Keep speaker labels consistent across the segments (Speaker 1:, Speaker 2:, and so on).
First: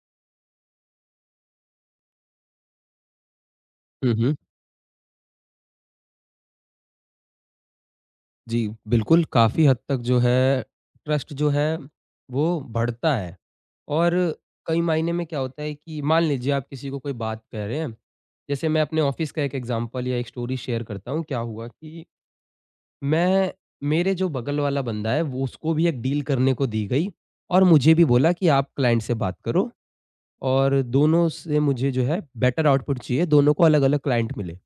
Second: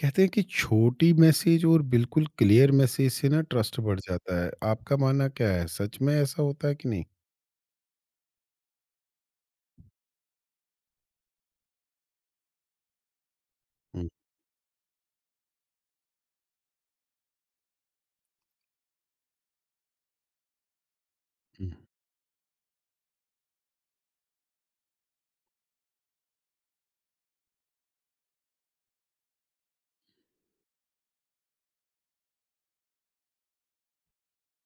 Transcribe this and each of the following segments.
Speaker 1: कहते हैं कि छोटी मैसेज और बिल्कुल क्लियर मैसेज से ना ट्रस्ट बढ़
Speaker 2: हुँ, हुँ।
Speaker 1: जाता है। आपका मानना क्या है, सच में ऐसा होता है कि नहीं?
Speaker 2: जी, बिल्कुल काफ़ी हद तक जो है ट्रस्ट जो है वो बढ़ता है
Speaker 1: हम्म,
Speaker 2: और कई मायने में क्या होता है कि मान लीजिए आप किसी को कोई बात कह रहे हैं। जैसे मैं अपने ऑफ़िस का एक एग्ज़ाम्पल या एक स्टोरी शेयर करता हूँ। क्या हुआ कि मैं मेरे जो बगल वाला बंदा है वो उसको भी एक डील करने को दी गई और मुझे भी बोला कि आप क्लाइंट से बात करो और दोनों से मुझे जो है बेटर आउटपुट चाहिए, दोनों को अलग-अलग क्लाइंट मिले।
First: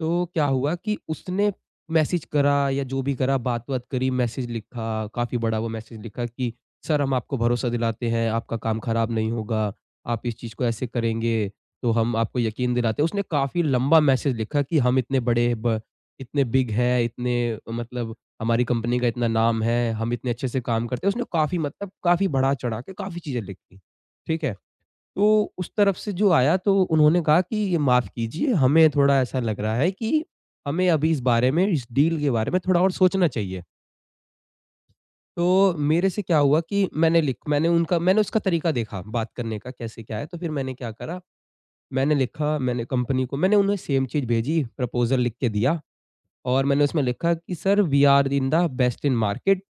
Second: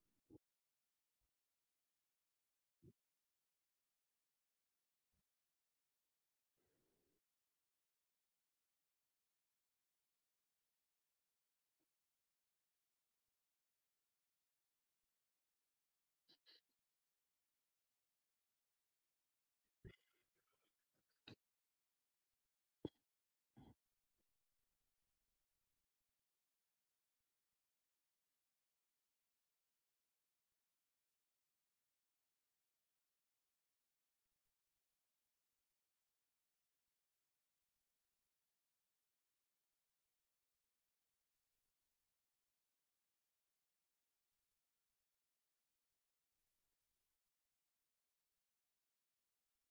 Speaker 2: तो क्या हुआ कि उसने मैसेज करा या जो भी करा बात-वात करी, मैसेज लिखा, काफ़ी बड़ा वो मैसेज लिखा कि सर हम आपको भरोसा दिलाते हैं, आपका काम खराब नहीं होगा, आप इस चीज़ को ऐसे करेंगे, तो हम आपको यकीन दिलाते हैं। उसने काफ़ी लंबा मैसेज लिखा कि हम इतने बड़े ब इतने बिग है, इतने मतलब हमारी कंपनी का इतना नाम है, हम इतने अच्छे से काम करते हैं। उसने काफ़ी मतलब काफ़ी बढ़ा-चढ़ा के काफ़ी चीज़ें लिखी, ठीक है? तो उस तरफ से जो आया तो उन्होंने कहा कि ये माफ़ कीजिए, हमें थोड़ा ऐसा लग रहा है कि हमें अभी इस बारे में, इस डील के बारे में थोड़ा और सोचना चाहिए। तो मेरे से क्या हुआ कि मैंने लिख मैंने उनका मैंने उसका तरीका देखा बात करने का कैसे क्या है, तो फिर मैंने क्या करा, मैंने लिखा, मैंने कंपनी को मैंने उन्हें सेम चीज़ भेजी, प्रपोज़ल लिख के दिया और मैंने उसमें लिखा कि sir we are in the best in market,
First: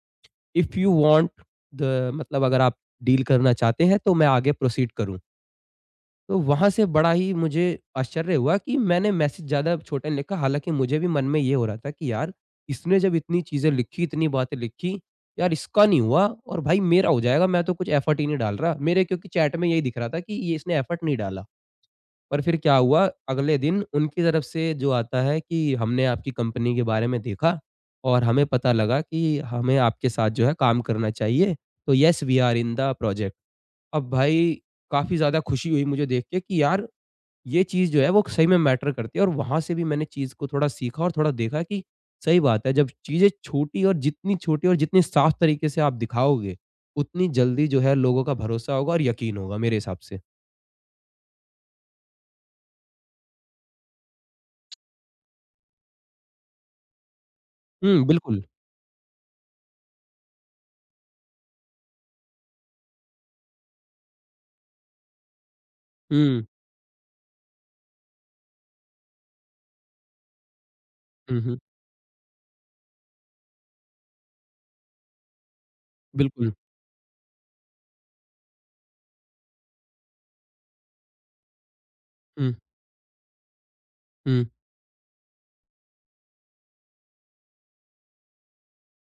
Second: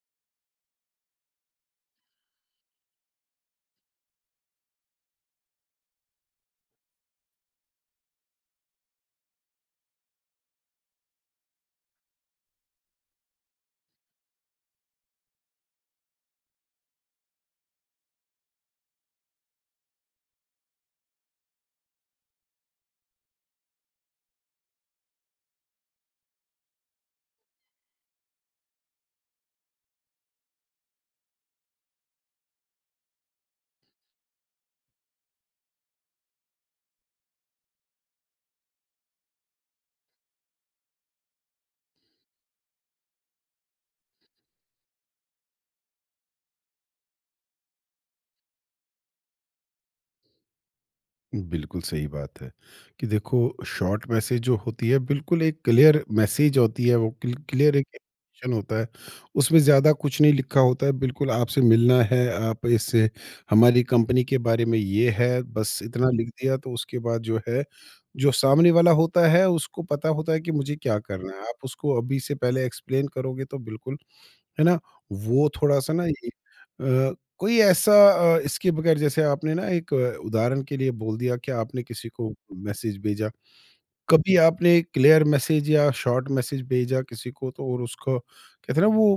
Speaker 2: if you want the मतलब अगर आप डील करना चाहते हैं तो मैं आगे प्रोसीड करूँ। तो वहाँ से बड़ा ही मुझे आश्चर्य हुआ कि मैंने मैसेज ज़्यादा छोटा नहीं लिखा, हालाँकि मुझे भी मन में ये हो रहा था कि यार, इसने जब इतनी चीज़ें लिखी, इतनी बातें लिखी, यार इसका नहीं हुआ और भाई मेरा हो जाएगा, मैं तो कुछ एफर्ट ही नहीं डाल रहा। मेरे क्योंकि चैट में यही दिख रहा था कि ये इसने एफर्ट नहीं डाला। पर फिर क्या हुआ, अगले दिन उनकी तरफ से जो आता है कि हमने आपकी कंपनी के बारे में देखा और हमें पता लगा कि हमें आपके साथ जो है काम करना चाहिए, तो yes we are in the project. अब भाई काफ़ी ज़्यादा खुशी हुई मुझे देख के कि यार ये चीज़ जो है वो सही में मैटर करती है और वहाँ से भी मैंने चीज़ को थोड़ा सीखा और थोड़ा देखा कि सही बात है जब चीज़ें छोटी और जितनी साफ तरीके से आप दिखाओगे, उतनी जल्दी जो है लोगों का भरोसा होगा और यकीन होगा मेरे हिसाब से।
Speaker 1: बिल्कुल सही बात है। कि देखो, शॉर्ट मैसेज जो होती है, बिल्कुल एक क्लियर मैसेज होती है, वो क्लियर एक
Speaker 2: हुँ, बिल्कुल।
Speaker 1: information होता है। उसमें ज़्यादा कुछ नहीं लिखा होता है, बिल्कुल आपसे मिलना है, आप इससे हमारी कंपनी के बारे में ये है, बस इतना लिख
Speaker 2: हुँ,
Speaker 1: दिया। तो उसके बाद जो है, जो सामने वाला होता है उसको पता होता है कि मुझे क्या करना
Speaker 2: हुँ,
Speaker 1: है।
Speaker 2: हुँ,
Speaker 1: आप उसको अभी से पहले एक्सप्लेन करोगे तो बिल्कुल, है ना? वो थोड़ा सा ना
Speaker 2: बिल्कुल।
Speaker 1: कोई ऐसा इसके बगैर, जैसे आपने ना एक उदाहरण के लिए बोल दिया कि आपने किसी को
Speaker 2: हुँ,
Speaker 1: मैसेज भेजा। कभी
Speaker 2: हुँ,
Speaker 1: आपने क्लियर मैसेज या शॉर्ट मैसेज भेजा किसी को, तो और उसको कहते हैं ना वो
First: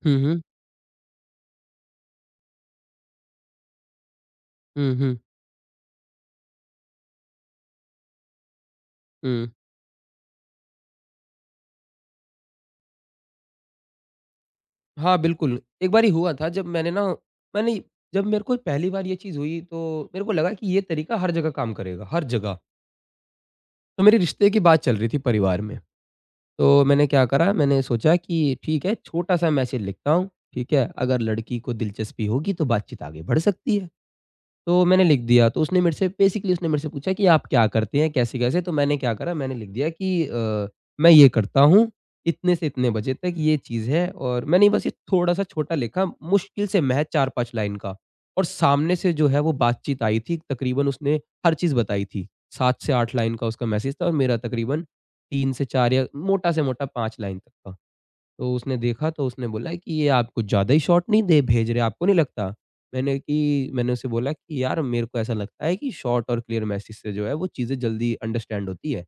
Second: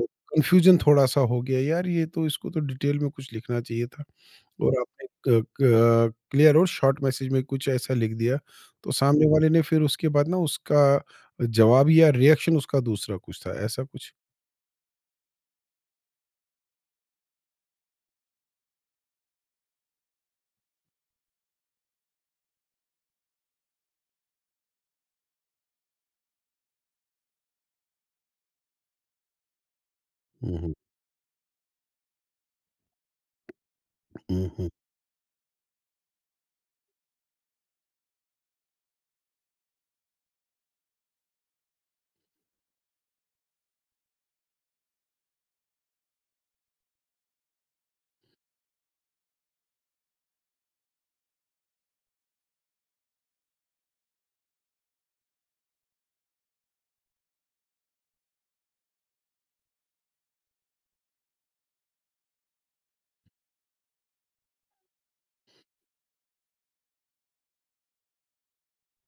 Speaker 2: हुँ, हुँ,
Speaker 1: कन्फ्यूज़न थोड़ा-सा हो गया, यार ये तो इसको तो डिटेल में कुछ लिखना चाहिए था। और
Speaker 2: हुँ,
Speaker 1: आपने
Speaker 2: हुँ,
Speaker 1: क क क्लियर और शॉर्ट मैसेज में कुछ ऐसा लिख दिया, तो सामने
Speaker 2: हुँ।
Speaker 1: वाले ने फिर उसके बाद ना उसका जवाब या रिएक्शन उसका दूसरा कुछ था, ऐसा कुछ?
Speaker 2: हाँ, बिल्कुल। एक बारी हुआ था जब मैंने ना मैंने जब मेरे को पहली बार ये चीज़ हुई तो मेरे को लगा कि ये तरीका हर जगह काम करेगा, हर जगह। तो मेरे रिश्ते की बात चल रही थी परिवार में। तो मैंने क्या करा, मैंने सोचा कि ठीक है छोटा-सा मैसेज लिखता हूँ,
Speaker 1: हुँ,
Speaker 2: ठीक
Speaker 1: हुँ।
Speaker 2: है? अगर लड़की को दिलचस्पी होगी तो बातचीत आगे बढ़ सकती है।
Speaker 1: हुँ, हुँ।
Speaker 2: तो मैंने लिख दिया, तो उसने मेरे से बेसिकली उसने मेरे से पूछा कि आप क्या करते हैं, कैसे-कैसे? तो मैंने क्या करा, मैंने लिख दिया कि मैं ये करता हूँ, इतने से इतने बजे तक ये चीज़ है और मैंने बस ये थोड़ा-सा छोटा लिखा, मुश्किल से महज़ 4-5 लाइन का और सामने से जो है वो बातचीत आई थी, तकरीबन उसने हर चीज़ बताई थी। 7 से 8 लाइन का उसका मैसेज था और मेरा तकरीबन 3 से 4 या मोटा से मोटा 5 लाइन तक का। तो उसने देखा तो उसने बोला कि ये आप कुछ ज़्यादा ही शॉर्ट नहीं दे भेज रहे, आपको नहीं लगता? मैंने उसे बोला कि यार मेरे को ऐसा लगता है कि शॉर्ट और क्लियर मैसेज से जो है वो चीज़ें जल्दी अंडरस्टैंड होती है।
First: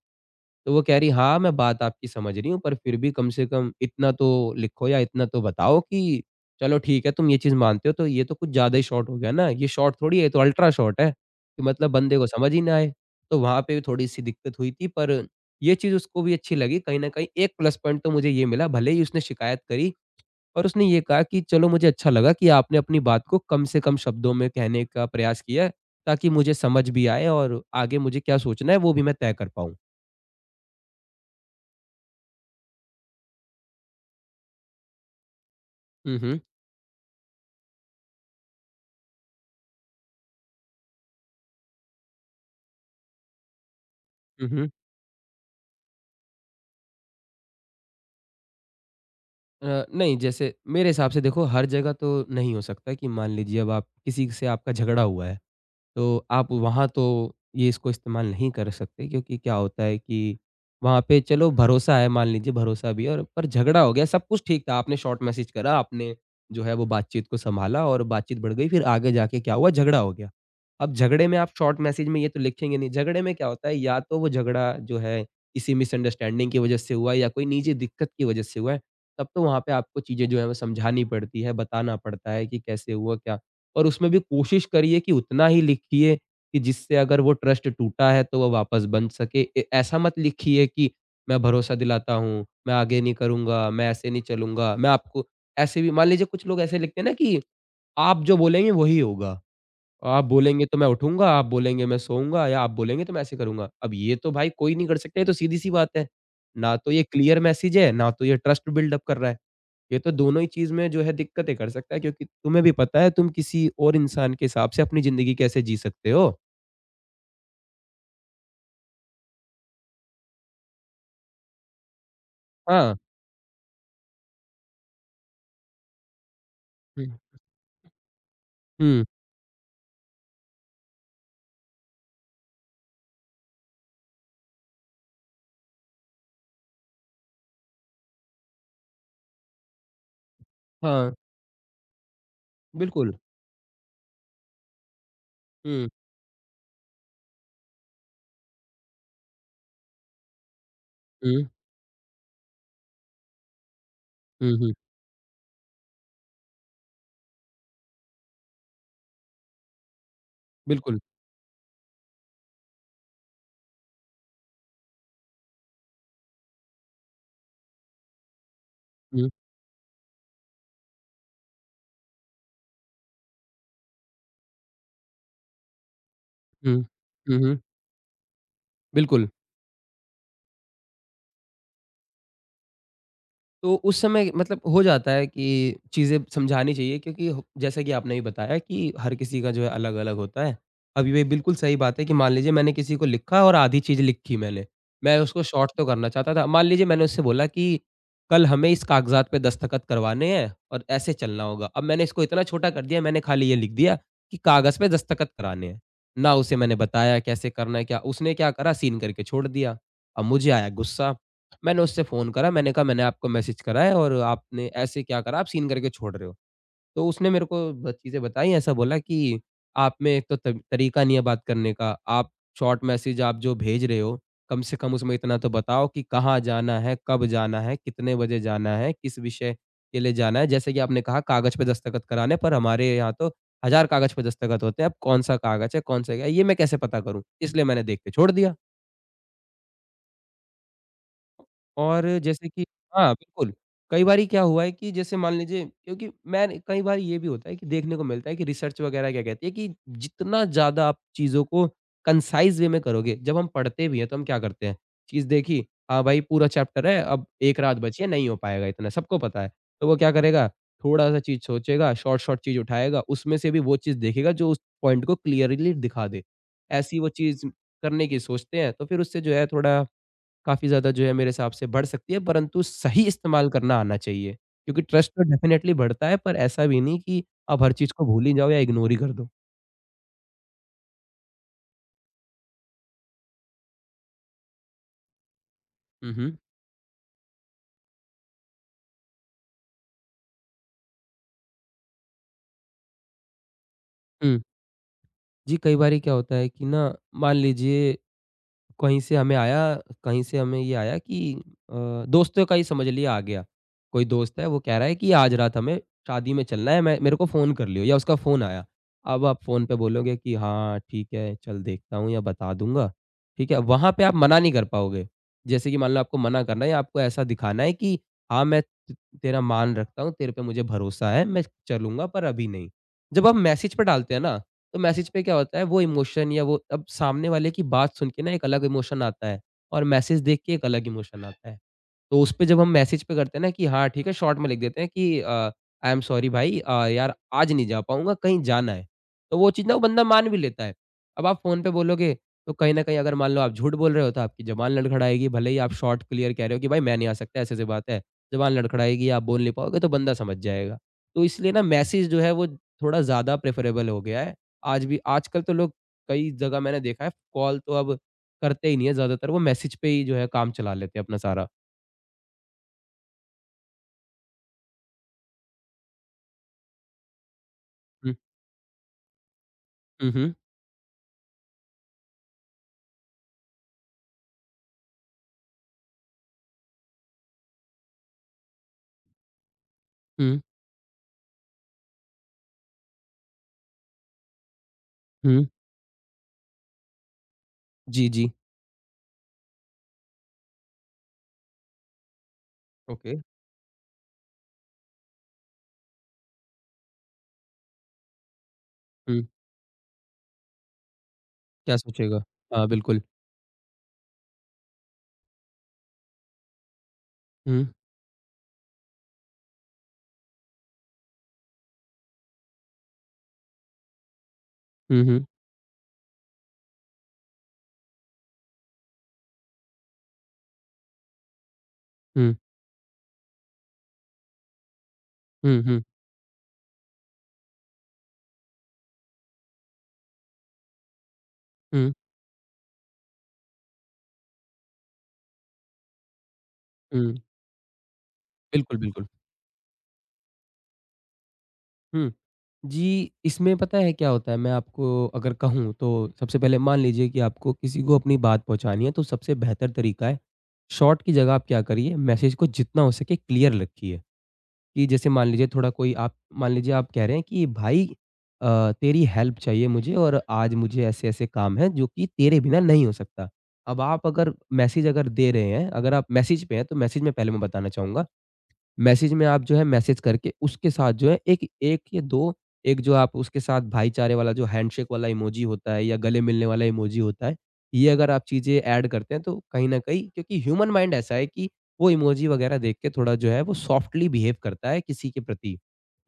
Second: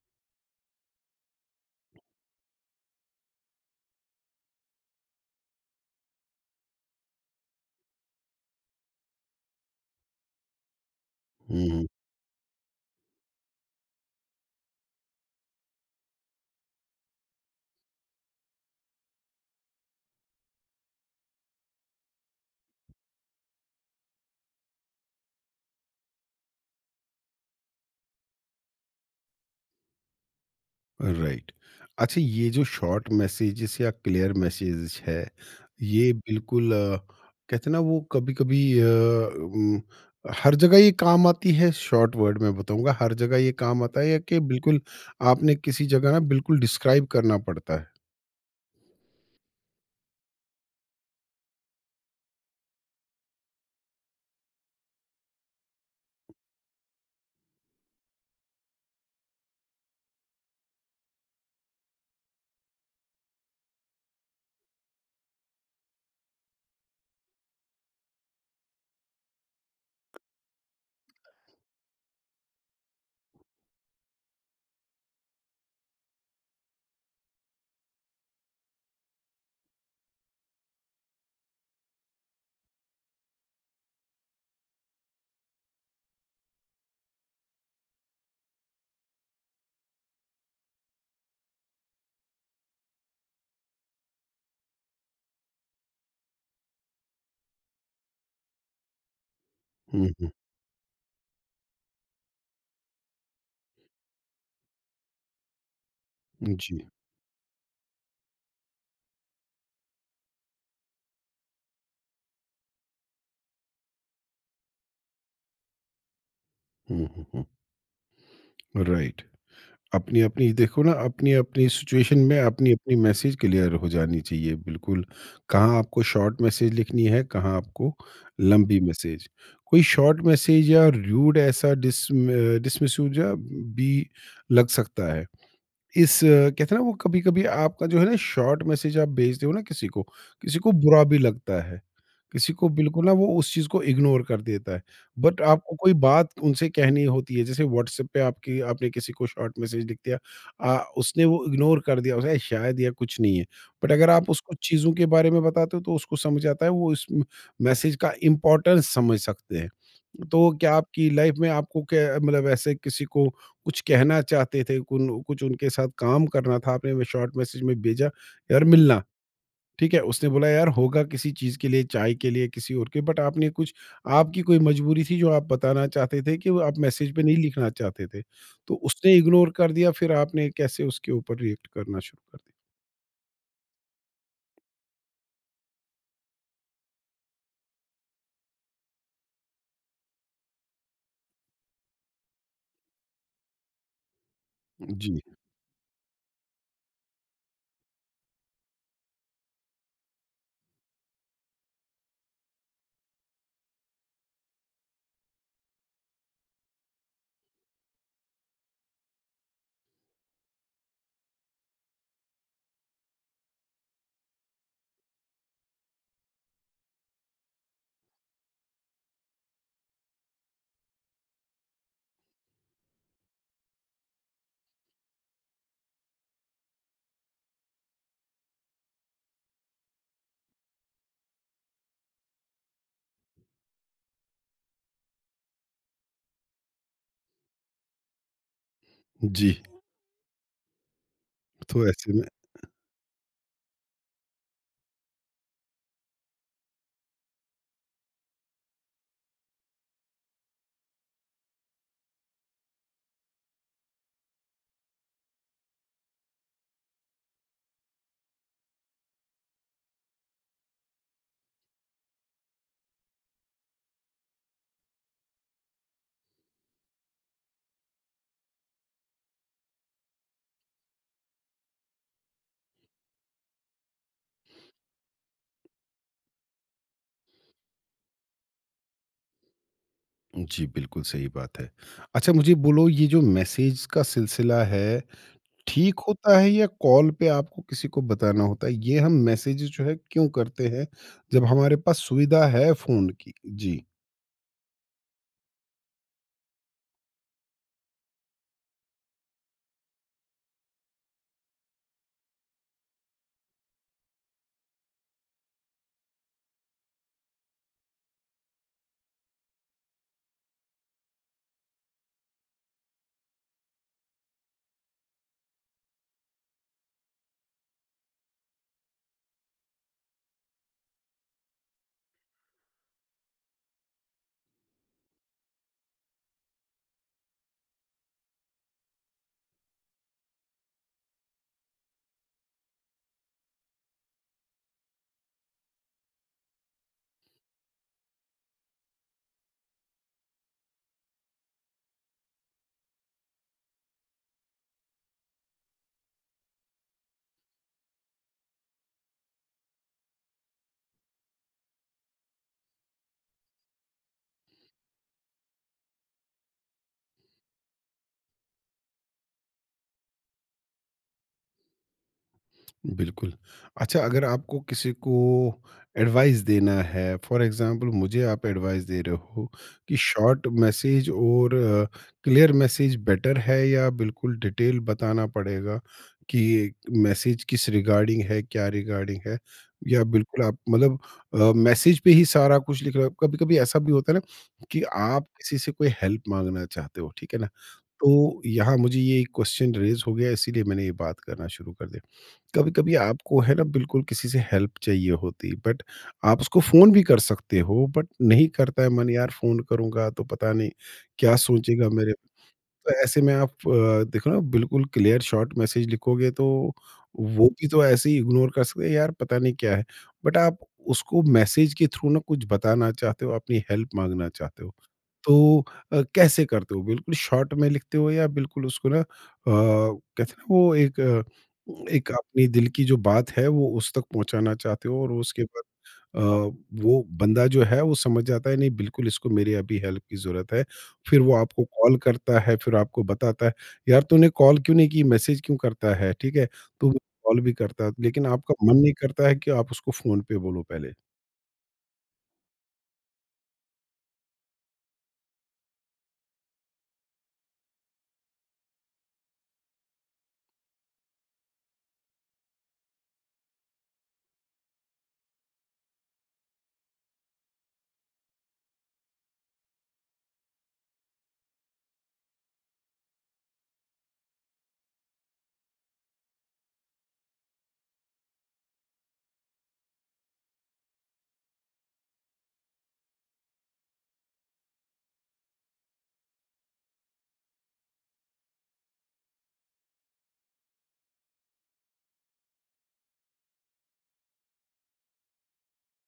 Speaker 2: तो वो कह रही, "हाँ, मैं बात आपकी समझ रही हूँ, पर फिर भी कम से कम इतना तो लिखो या इतना तो बताओ कि चलो ठीक है, तुम ये चीज़ मानते हो तो ये तो कुछ ज़्यादा ही शॉर्ट हो गया ना, ये शॉर्ट थोड़ी है, ये तो अल्ट्रा शॉर्ट है, कि
Speaker 1: हुँ, हुँ।
Speaker 2: मतलब बंदे को समझ ही ना आए।" तो वहाँ पे भी थोड़ी-सी दिक्कत हुई थी, पर ये चीज़ उसको भी अच्छी लगी कहीं न कहीं एक प्लस पॉइंट तो मुझे ये मिला, भले ही उसने शिकायत करी और उसने ये कहा कि चलो मुझे अच्छा लगा कि आपने अपनी बात को कम से कम शब्दों में कहने का प्रयास किया, है, ताकि मुझे समझ भी आए और आगे मुझे क्या सोचना है, वो भी मैं तय कर पाऊँ।
Speaker 1: राइट। अच्छा, ये जो शॉर्ट मैसेजेस या क्लियर मैसेजेस है, ये
Speaker 2: हुँ, हुँ।
Speaker 1: बिल्कुल कहते हैं ना वो। हर जगह ये काम आती है, शॉर्ट वर्ड में बताऊँगा, हर जगह ये काम आता है या कि
Speaker 2: हुँ, हुँ।
Speaker 1: बिल्कुल आपने किसी जगह ना बिल्कुल डिस्क्राइब करना पड़ता है?
Speaker 2: नहीं, जैसे मेरे हिसाब से देखो हर जगह तो नहीं हो सकता कि मान लीजिए अब आप किसी से आपका झगड़ा हुआ है। तो आप वहाँ तो ये इसको इस्तेमाल नहीं कर सकते क्योंकि क्या होता है कि वहाँ पे चलो भरोसा है, मान लीजिए भरोसा भी है और पर झगड़ा हो गया, सब कुछ ठीक था, आपने शॉर्ट मैसेज करा, आपने जो है वो बातचीत को सँभाला और बातचीत बढ़ गई, फिर आगे जाके क्या हुआ झगड़ा हो गया। अब झगड़े में आप शॉर्ट मैसेज में ये तो लिखेंगे नहीं, झगड़े में क्या होता है या तो वो झगड़ा जो है किसी मिसअंडरस्टैंडिंग की वजह से हुआ है या कोई निजी दिक्कत की वजह से हुआ है, तब तो वहाँ पे आपको चीज़ें जो है वो समझानी पड़ती है, बताना पड़ता है कि कैसे हुआ क्या और उसमें भी कोशिश करिए कि उतना ही लिखिए कि जिससे अगर वो ट्रस्ट टूटा है तो वो वापस बन सके। ए ऐसा मत लिखिए कि मैं भरोसा दिलाता हूँ, मैं आगे नहीं करूँगा, मैं ऐसे नहीं चलूँगा, मैं आपको ऐसे भी मान लीजिए कुछ लोग ऐसे लिखते हैं ना कि आप जो बोलेंगे वही होगा।
Speaker 1: हुँ,
Speaker 2: आप
Speaker 1: हुँ।
Speaker 2: बोलेंगे तो मैं उठूँगा, आप बोलेंगे मैं सोऊँगा या आप बोलेंगे तो मैं ऐसे करूँगा। अब ये तो भाई कोई नहीं कर सकता, ये तो सीधी-सी बात है। ना
Speaker 1: जी।
Speaker 2: तो ये क्लियर मैसेज है, ना तो ये ट्रस्ट बिल्ड अप कर रहा है। ये तो दोनों ही चीज़ में जो है दिक्कतें कर सकता है क्योंकि तुम्हें भी पता है तुम किसी और इंसान के हिसाब से अपनी ज़िंदगी कैसे जी सकते हो।
Speaker 1: हुँ, हुँ, हुँ। राइट। अपनी-अपनी देखो ना, अपनी-अपनी सिचुएशन में
Speaker 2: हाँ।
Speaker 1: अपनी-अपनी मैसेज क्लियर हो जानी चाहिए बिल्कुल। कहाँ आपको शॉर्ट मैसेज लिखनी
Speaker 2: हुँ,
Speaker 1: है, कहाँ आपको लंबी
Speaker 2: हुँ,
Speaker 1: मैसेज। कोई शॉर्ट मैसेज या र्यूड, ऐसा डिसमिस या भी लग सकता है। इस अ, कहते हैं ना वो, कभी-कभी आपका जो है ना शॉर्ट मैसेज आप भेजते हो ना किसी को बुरा
Speaker 2: हाँ,
Speaker 1: भी लगता है। किसी को बिल्कुल ना
Speaker 2: बिल्कुल।
Speaker 1: वो उस चीज़ को इग्नोर कर देता है। बट आपको
Speaker 2: हुँ,
Speaker 1: कोई बात उनसे कहनी होती है, जैसे व्हाट्सएप पे आपकी आपने किसी को शॉर्ट मैसेज लिख दिया, उसने वो
Speaker 2: हुँ,
Speaker 1: इग्नोर कर दिया उसे शायद, या कुछ नहीं है। बट अगर आप
Speaker 2: हुँ,
Speaker 1: उसको
Speaker 2: हुँ,
Speaker 1: चीज़ों के बारे में बताते हो तो उसको समझ आता है, वो इस मैसेज का इम्पोर्टेंस समझ सकते हैं। तो क्या
Speaker 2: बिल्कुल।
Speaker 1: आपकी लाइफ में आपको क्या मतलब ऐसे किसी को कुछ कहना चाहते थे, कुन कुछ उनके साथ काम करना था, आपने में शॉर्ट मैसेज में भेजा, "यार मिलना।"
Speaker 2: हुँ,
Speaker 1: ठीक है, उसने बोला, "यार होगा किसी चीज़ के लिए, चाय के लिए, किसी और के।" बट आपने कुछ आपकी कोई मजबूरी थी जो आप बताना चाहते थे कि वो आप
Speaker 2: हुँ,
Speaker 1: मैसेज पे नहीं
Speaker 2: हुँ, हुँ,
Speaker 1: लिखना चाहते थे। तो उसने
Speaker 2: बिल्कुल।
Speaker 1: इग्नोर कर दिया, फिर आपने कैसे उसके ऊपर रिएक्ट करना शुरू कर
Speaker 2: तो उस समय मतलब हो जाता है कि चीज़ें समझानी चाहिए क्योंकि हो जैसा कि आपने भी बताया कि हर किसी का जो है अलग-अलग होता है। अब ये बिल्कुल सही बात है कि मान लीजिए मैंने किसी को लिखा और आधी चीज़ लिखी मैंने।
Speaker 1: दिया?
Speaker 2: मैं
Speaker 1: जी,
Speaker 2: उसको शॉर्ट तो करना चाहता था। मान लीजिए मैंने उससे बोला कि कल हमें इस कागज़ात पे दस्तखत करवाने हैं और ऐसे चलना होगा। अब मैंने इसको इतना छोटा कर दिया मैंने खाली ये लिख दिया कि कागज़ पे दस्तखत कराने हैं। ना उसे मैंने बताया कैसे करना है क्या उसने क्या करा सीन करके छोड़ दिया। अब मुझे आया गुस्सा। मैंने उससे फ़ोन करा, मैंने कहा मैंने आपको मैसेज करा है और आपने ऐसे क्या करा? आप सीन करके छोड़ रहे हो। तो उसने मेरे को ब चीज़ें बताई, ऐसा बोला कि आप में एक तो त तरीका नहीं है बात करने का, आप शॉर्ट मैसेज आप जो भेज रहे हो, कम से कम उसमें इतना तो बताओ कि कहाँ जाना है, कब जाना है, कितने बजे जाना है, किस विषय के लिए जाना है। जैसे कि आपने कहा कागज़ पे दस्तखत कराने पर हमारे यहाँ तो हज़ार कागज़ पे दस्तखत होते हैं, अब कौन-सा कागज़ है, कौन-सा क्या है, ये मैं कैसे पता करूँ? इसलिए मैंने देख के छोड़ दिया।
Speaker 1: जी। तो
Speaker 2: और
Speaker 1: ऐसे में,
Speaker 2: जैसे कि हाँ, बिल्कुल। कई बारी क्या हुआ है कि जैसे मान लीजिए, क्योंकि मैं कई बार ये भी होता है कि देखने को मिलता है कि रिसर्च वगैरह क्या कहती है कि जितना ज़्यादा आप चीज़ों को कंसाइज़ वे में करोगे, जब हम पढ़ते भी हैं तो हम क्या करते हैं, चीज़ देखी, हाँ भाई पूरा चैप्टर है, अब 1 रात बची है, नहीं हो पाएगा इतना, सबको पता है। तो वो क्या करेगा, थोड़ा-सा चीज़ सोचेगा, शॉर्ट-शॉर्ट चीज़ उठाएगा, उसमें से भी वो चीज़ देखेगा जो उस पॉइंट को क्लियरली दिखा दे। ऐसी वो चीज़ करने की सोचते हैं, तो फिर उससे जो है थोड़ा काफ़ी ज़्यादा जो है मेरे हिसाब से बढ़ सकती है, परंतु सही इस्तेमाल करना आना चाहिए। क्योंकि ट्रस्ट तो डेफ़िनिटली बढ़ता है, पर ऐसा भी नहीं कि आप हर चीज़ को भूल ही जाओ या इग्नोर ही कर दो।
Speaker 1: जी, बिल्कुल सही बात है। अच्छा, मुझे बोलो ये जो मैसेज का सिलसिला है ठीक
Speaker 2: हुँ, हुँ।
Speaker 1: होता है या कॉल पे आपको किसी को बताना होता है? ये हम मैसेज जो है क्यों करते हैं, जब हमारे पास सुविधा है फ़ोन की? जी।
Speaker 2: हुँ। जी, कई बारी क्या होता है कि ना, मान लीजिए कहीं से हमें आया, कहीं से हमें ये आया कि अ, दोस्तों का ही समझ लिए आ गया। कोई दोस्त है वो कह रहा है कि आज रात हमें शादी में चलना है, मैं मेरे को फ़ोन कर लियो या उसका फ़ोन आया। अब आप फ़ोन पे बोलोगे कि हाँ, ठीक है, चल देखता हूँ या बता दूँगा, ठीक है? वहाँ पे आप मना नहीं कर पाओगे। जैसे कि मान लो आपको मना करना है या आपको ऐसा दिखाना है कि हाँ, मैं त तेरा मान रखता हूँ, तेरे पे मुझे भरोसा है, मैं चलूँगा पर अभी नहीं। जब आप मैसेज पे डालते हैं ना, तो मैसेज पे क्या होता है, वो इमोशन या वो अब सामने वाले की बात सुन के ना एक अलग इमोशन आता है और मैसेज देख के एक अलग इमोशन आता है। तो उस पे जब हम मैसेज पे करते हैं ना कि हाँ, ठीक है, शॉर्ट में लिख देते हैं कि आई एम सॉरी भाई, यार आज नहीं जा पाऊँगा, कहीं जाना है। तो वो चीज़ ना वो बंदा मान भी लेता है। अब आप फ़ोन पे बोलोगे तो कहीं न कहीं अगर मान लो आप झूठ बोल रहे हो तो आपकी ज़बान लड़खड़ाएगी, भले ही आप शॉर्ट क्लियर कह रहे हो कि भाई मैं नहीं आ सकता, ऐसी-ऐसी बात है। ज़बान लड़खड़ाएगी, आप बोल नहीं पाओगे तो बंदा समझ जाएगा। तो इसलिए ना मैसेज जो है वो थोड़ा ज़्यादा प्रेफ़रेबल हो गया है। आज भी आजकल तो लोग कई जगह मैंने देखा है, कॉल तो अब करते ही नहीं है, ज़्यादातर वो मैसेज पे ही जो है काम चला लेते हैं अपना सारा।
Speaker 1: बिल्कुल। अच्छा, अगर आपको किसी को एडवाइस देना है, फॉर एग्ज़ाम्पल मुझे आप एडवाइस दे रहे हो कि
Speaker 2: हुँ, हुँ।
Speaker 1: शॉर्ट मैसेज और क्लियर मैसेज बेटर है, या बिल्कुल डिटेल बताना पड़ेगा कि मैसेज किस रिगार्डिंग है, क्या रिगार्डिंग है? या
Speaker 2: हुँ,
Speaker 1: बिल्कुल आप मतलब मैसेज पे ही सारा कुछ लिख रहे हो? कभी-कभी ऐसा भी होता है ना कि आप
Speaker 2: हुँ।
Speaker 1: किसी से कोई हेल्प माँगना चाहते हो, ठीक है ना?
Speaker 2: जी, जी।
Speaker 1: तो यहाँ मुझे ये क्वेश्चन रेज़ हो गया, इसीलिए मैंने ये बात करना शुरू कर दिया। कभी कभी
Speaker 2: ओके।
Speaker 1: आपको है ना बिल्कुल किसी से हेल्प चाहिए होती, बट आप उसको फोन भी कर सकते हो, बट नहीं करता है मन,
Speaker 2: हुँ,
Speaker 1: यार फोन करूंगा तो पता नहीं क्या
Speaker 2: क्या
Speaker 1: सोचेगा मेरे।
Speaker 2: सोचेगा? हाँ,
Speaker 1: तो
Speaker 2: बिल्कुल।
Speaker 1: ऐसे में आप देखो ना, बिल्कुल क्लियर शॉर्ट मैसेज लिखोगे तो वो
Speaker 2: हुँ,
Speaker 1: भी तो ऐसे ही इग्नोर कर सकते हैं, यार पता नहीं क्या है। बट आप उसको मैसेज के थ्रू ना कुछ बताना चाहते हो, अपनी हेल्प मांगना चाहते हो,
Speaker 2: हुँ, हुँ,
Speaker 1: तो कैसे करते हो? बिल्कुल शॉर्ट में लिखते हो या बिल्कुल उसको ना कहते हैं ना वो एक
Speaker 2: हुँ,
Speaker 1: अपनी दिल की जो बात है वो उस तक पहुँचाना चाहते हो, और उसके
Speaker 2: हुँ,
Speaker 1: बाद
Speaker 2: हुँ,
Speaker 1: अ, वो बंदा जो है वो समझ जाता है, नहीं बिल्कुल इसको मेरी अभी हेल्प की ज़रूरत है। फिर वो आपको
Speaker 2: हुँ,
Speaker 1: कॉल करता है, फिर आपको बताता है, "यार तूने कॉल क्यों नहीं की? मैसेज क्यों करता है?" ठीक है? तो
Speaker 2: हुँ।
Speaker 1: कॉल भी करता है, लेकिन आपका
Speaker 2: बिल्कुल,
Speaker 1: मन नहीं
Speaker 2: बिल्कुल।
Speaker 1: करता है कि आप उसको फ़ोन पे बोलो पहले।
Speaker 2: हुँ। जी, इसमें पता है क्या होता है, मैं आपको अगर कहूँ तो सबसे पहले मान लीजिए कि आपको किसी को अपनी बात पहुँचानी है तो सबसे बेहतर तरीका है, शॉर्ट की जगह आप क्या करिए, मैसेज को जितना हो सके क्लियर रखिए। कि जैसे मान लीजिए थोड़ा कोई आप मान लीजिए आप कह रहे हैं कि भाई, तेरी हेल्प चाहिए मुझे और आज मुझे ऐसे-ऐसे काम है जो कि तेरे बिना नहीं हो सकता। अब आप अगर मैसेज अगर दे रहे हैं, अगर आप मैसेज पे हैं तो मैसेज में पहले मैं बताना चाहूँगा, मैसेज में आप जो है मैसेज करके उसके साथ जो है 1 1 या 2 एक जो आप उसके साथ भाईचारे वाला जो हैंडशेक वाला इमोजी होता है या गले मिलने वाला इमोजी होता है, ये अगर आप चीज़ें ऐड करते हैं तो कहीं न कहीं क्योंकि ह्यूमन माइंड ऐसा है कि वो इमोजी वगैरह देख के थोड़ा जो है वो सॉफ्टली बिहेव करता है किसी के प्रति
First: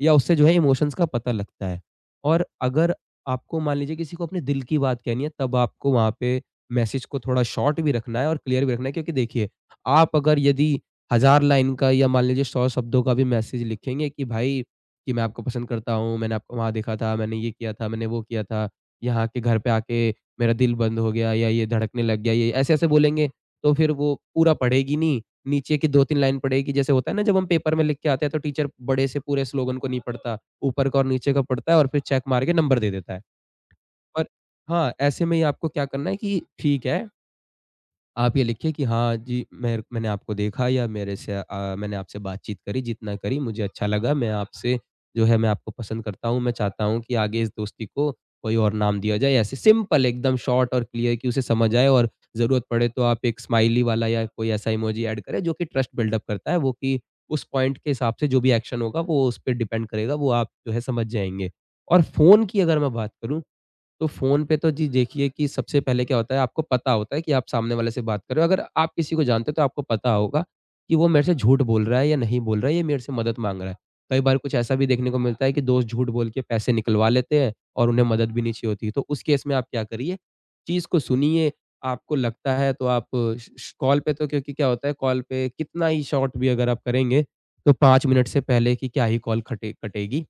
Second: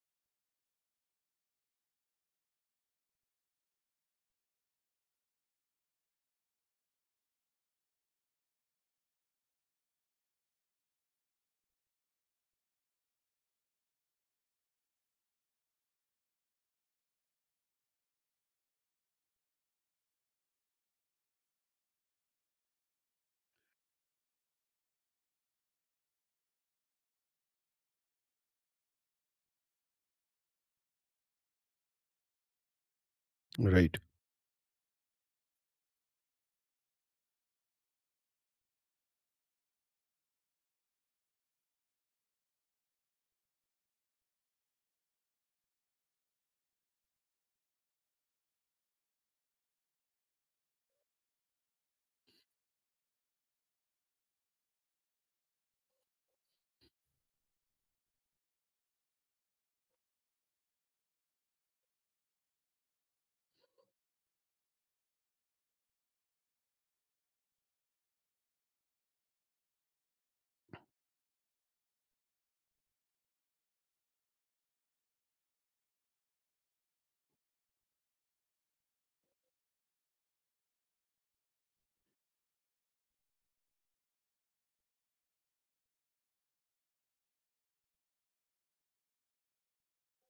Speaker 2: या उससे जो है इमोशंस का पता लगता है। और अगर आपको मान लीजिए किसी को अपने दिल की बात कहनी है तब आपको वहाँ पे मैसेज को थोड़ा शॉर्ट भी रखना है और क्लियर भी रखना है क्योंकि देखिए, आप अगर यदि हज़ार लाइन का या मान लीजिए 100 शब्दों का भी मैसेज लिखेंगे कि भाई कि मैं आपको पसंद करता हूँ, मैंने आपको वहाँ देखा था, मैंने ये किया था, मैंने वो किया था, यहाँ के घर पे आके मेरा दिल बंद हो गया या ये धड़कने लग गया, ये ऐसे-ऐसे बोलेंगे, तो फिर वो पूरा पढ़ेगी नहीं, नीचे की 2-3 लाइन पढ़ेगी। जैसे होता है ना जब हम पेपर में लिख के आते हैं तो टीचर बड़े से पूरे स्लोगन को नहीं पढ़ता, ऊपर का और नीचे का पढ़ता है और फिर चेक मार के नंबर दे देता है।
Speaker 1: राइट।
Speaker 2: पर हाँ, ऐसे में ही आपको क्या करना है कि ठीक है, आप ये लिखिए कि हाँ जी, मेर मैंने आपको देखा या मेरे से मैंने आपसे बातचीत करी, जितना करी मुझे अच्छा लगा। मैं आपसे जो है मैं आपको पसंद करता हूँ, मैं चाहता हूँ कि आगे इस दोस्ती को कोई और नाम दिया जाए। ऐसे सिंपल एकदम शॉर्ट और क्लियर कि उसे समझ आए और ज़रूरत पड़े तो आप एक स्माइली वाला या कोई ऐसा इमोजी ऐड करें जो कि ट्रस्ट बिल्डअप करता है, वो कि उस पॉइंट के हिसाब से जो भी एक्शन होगा वो उस पे डिपेंड करेगा, वो आप जो है समझ जाएँगे। और फ़ोन की अगर मैं बात करूँ तो फ़ोन पे तो जी देखिए कि सबसे पहले क्या होता है, आपको पता होता है कि आप सामने वाले से बात कर रहे हो। अगर आप किसी को जानते हो तो आपको पता होगा कि वो मेरे से झूठ बोल रहा है या नहीं बोल रहा है, ये मेरे से मदद माँग रहा है। कई बार कुछ ऐसा भी देखने को मिलता है कि दोस्त झूठ बोल के पैसे निकलवा लेते हैं और उन्हें मदद भी नहीं चाहिए होती। तो उस केस में आप क्या करिए, चीज़ को सुनिए, आपको लगता है तो आप श श कॉल पे तो, क्योंकि क्या होता है, कॉल पे कितना ही शॉर्ट भी अगर आप करेंगे, तो 5 मिनट से पहले की क्या ही कॉल खटे कटेगी।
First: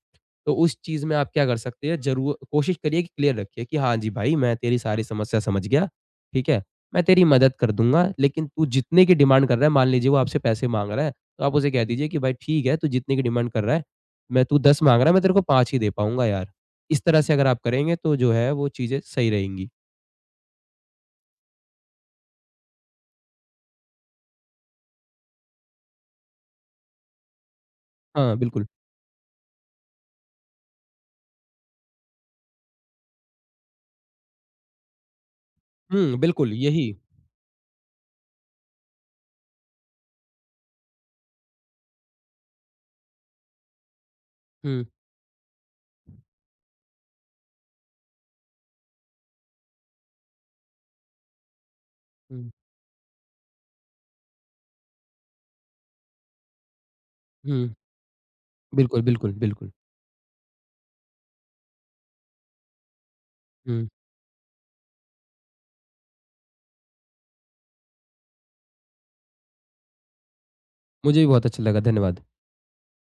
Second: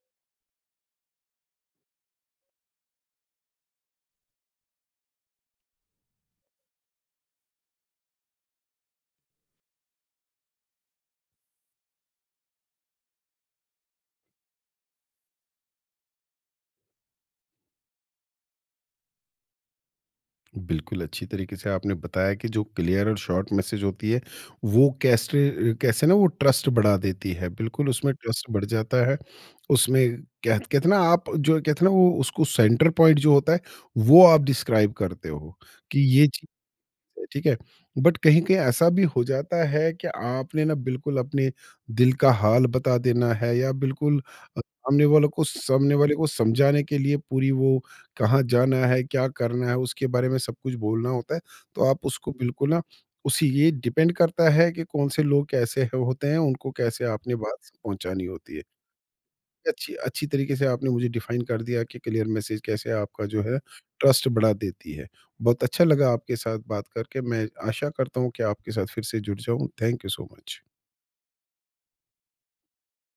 Speaker 2: तो उस चीज़ में आप क्या कर सकते हैं, ज़रूर कोशिश करिए कि क्लियर रखिए कि हाँ जी भाई, मैं तेरी सारी समस्या समझ गया, ठीक है? मैं तेरी मदद कर दूँगा, लेकिन तू जितने की डिमांड कर रहा है, मान लीजिए वो आपसे पैसे माँग रहा है, तो आप उसे कह दीजिए कि भाई ठीक है, तू जितने की डिमांड कर रहा है, मैं तू 10 माँग रहा है मैं तेरे को 5 ही दे पाऊँगा यार। इस तरह से अगर आप करेंगे तो जो है वो चीज़ें सही रहेंगी।
Speaker 1: बिल्कुल, अच्छी तरीके से आपने बताया कि जो क्लियर और शॉर्ट मैसेज होती है, वो कैसे कैसे ना वो ट्रस्ट बढ़ा देती है। बिल्कुल, उसमें
Speaker 2: हाँ,
Speaker 1: ट्रस्ट
Speaker 2: बिल्कुल।
Speaker 1: बढ़ जाता है। उसमें कह कहते हैं ना, आप जो कहते हैं ना वो, उसको सेंटर पॉइंट जो होता है, वो आप डिस्क्राइब करते हो कि
Speaker 2: हुँ,
Speaker 1: ये
Speaker 2: बिल्कुल यही।
Speaker 1: ठीक है। बट कहीं कहीं ऐसा भी हो जाता है कि आपने ना बिल्कुल अपने दिल का हाल बता देना है, या बिल्कुल
Speaker 2: हुँ,
Speaker 1: सामने वाले को समझाने के लिए पूरी वो, कहाँ जाना है क्या करना है उसके बारे में सब कुछ बोलना होता है। तो आप उसको
Speaker 2: हुँ,
Speaker 1: बिल्कुल ना उसी, ये डिपेंड करता है कि कौन से लोग कैसे है- होते हैं, उनको कैसे आपने बात
Speaker 2: हुँ।
Speaker 1: पहुंचानी होती है।
Speaker 2: बिल्कुल, बिल्कुल, बिल्कुल।
Speaker 1: अच्छी अच्छी तरीके से आपने मुझे डिफाइन कर दिया कि क्लियर मैसेज कैसे आपका जो है
Speaker 2: हुँ,
Speaker 1: ट्रस्ट बढ़ा देती है। बहुत अच्छा लगा आपके साथ बात करके। मैं आशा करता हूँ कि आपके साथ फिर से जुड़ जाऊँ। Thank you so much.
Speaker 2: मुझे भी बहुत अच्छा लगा। धन्यवाद।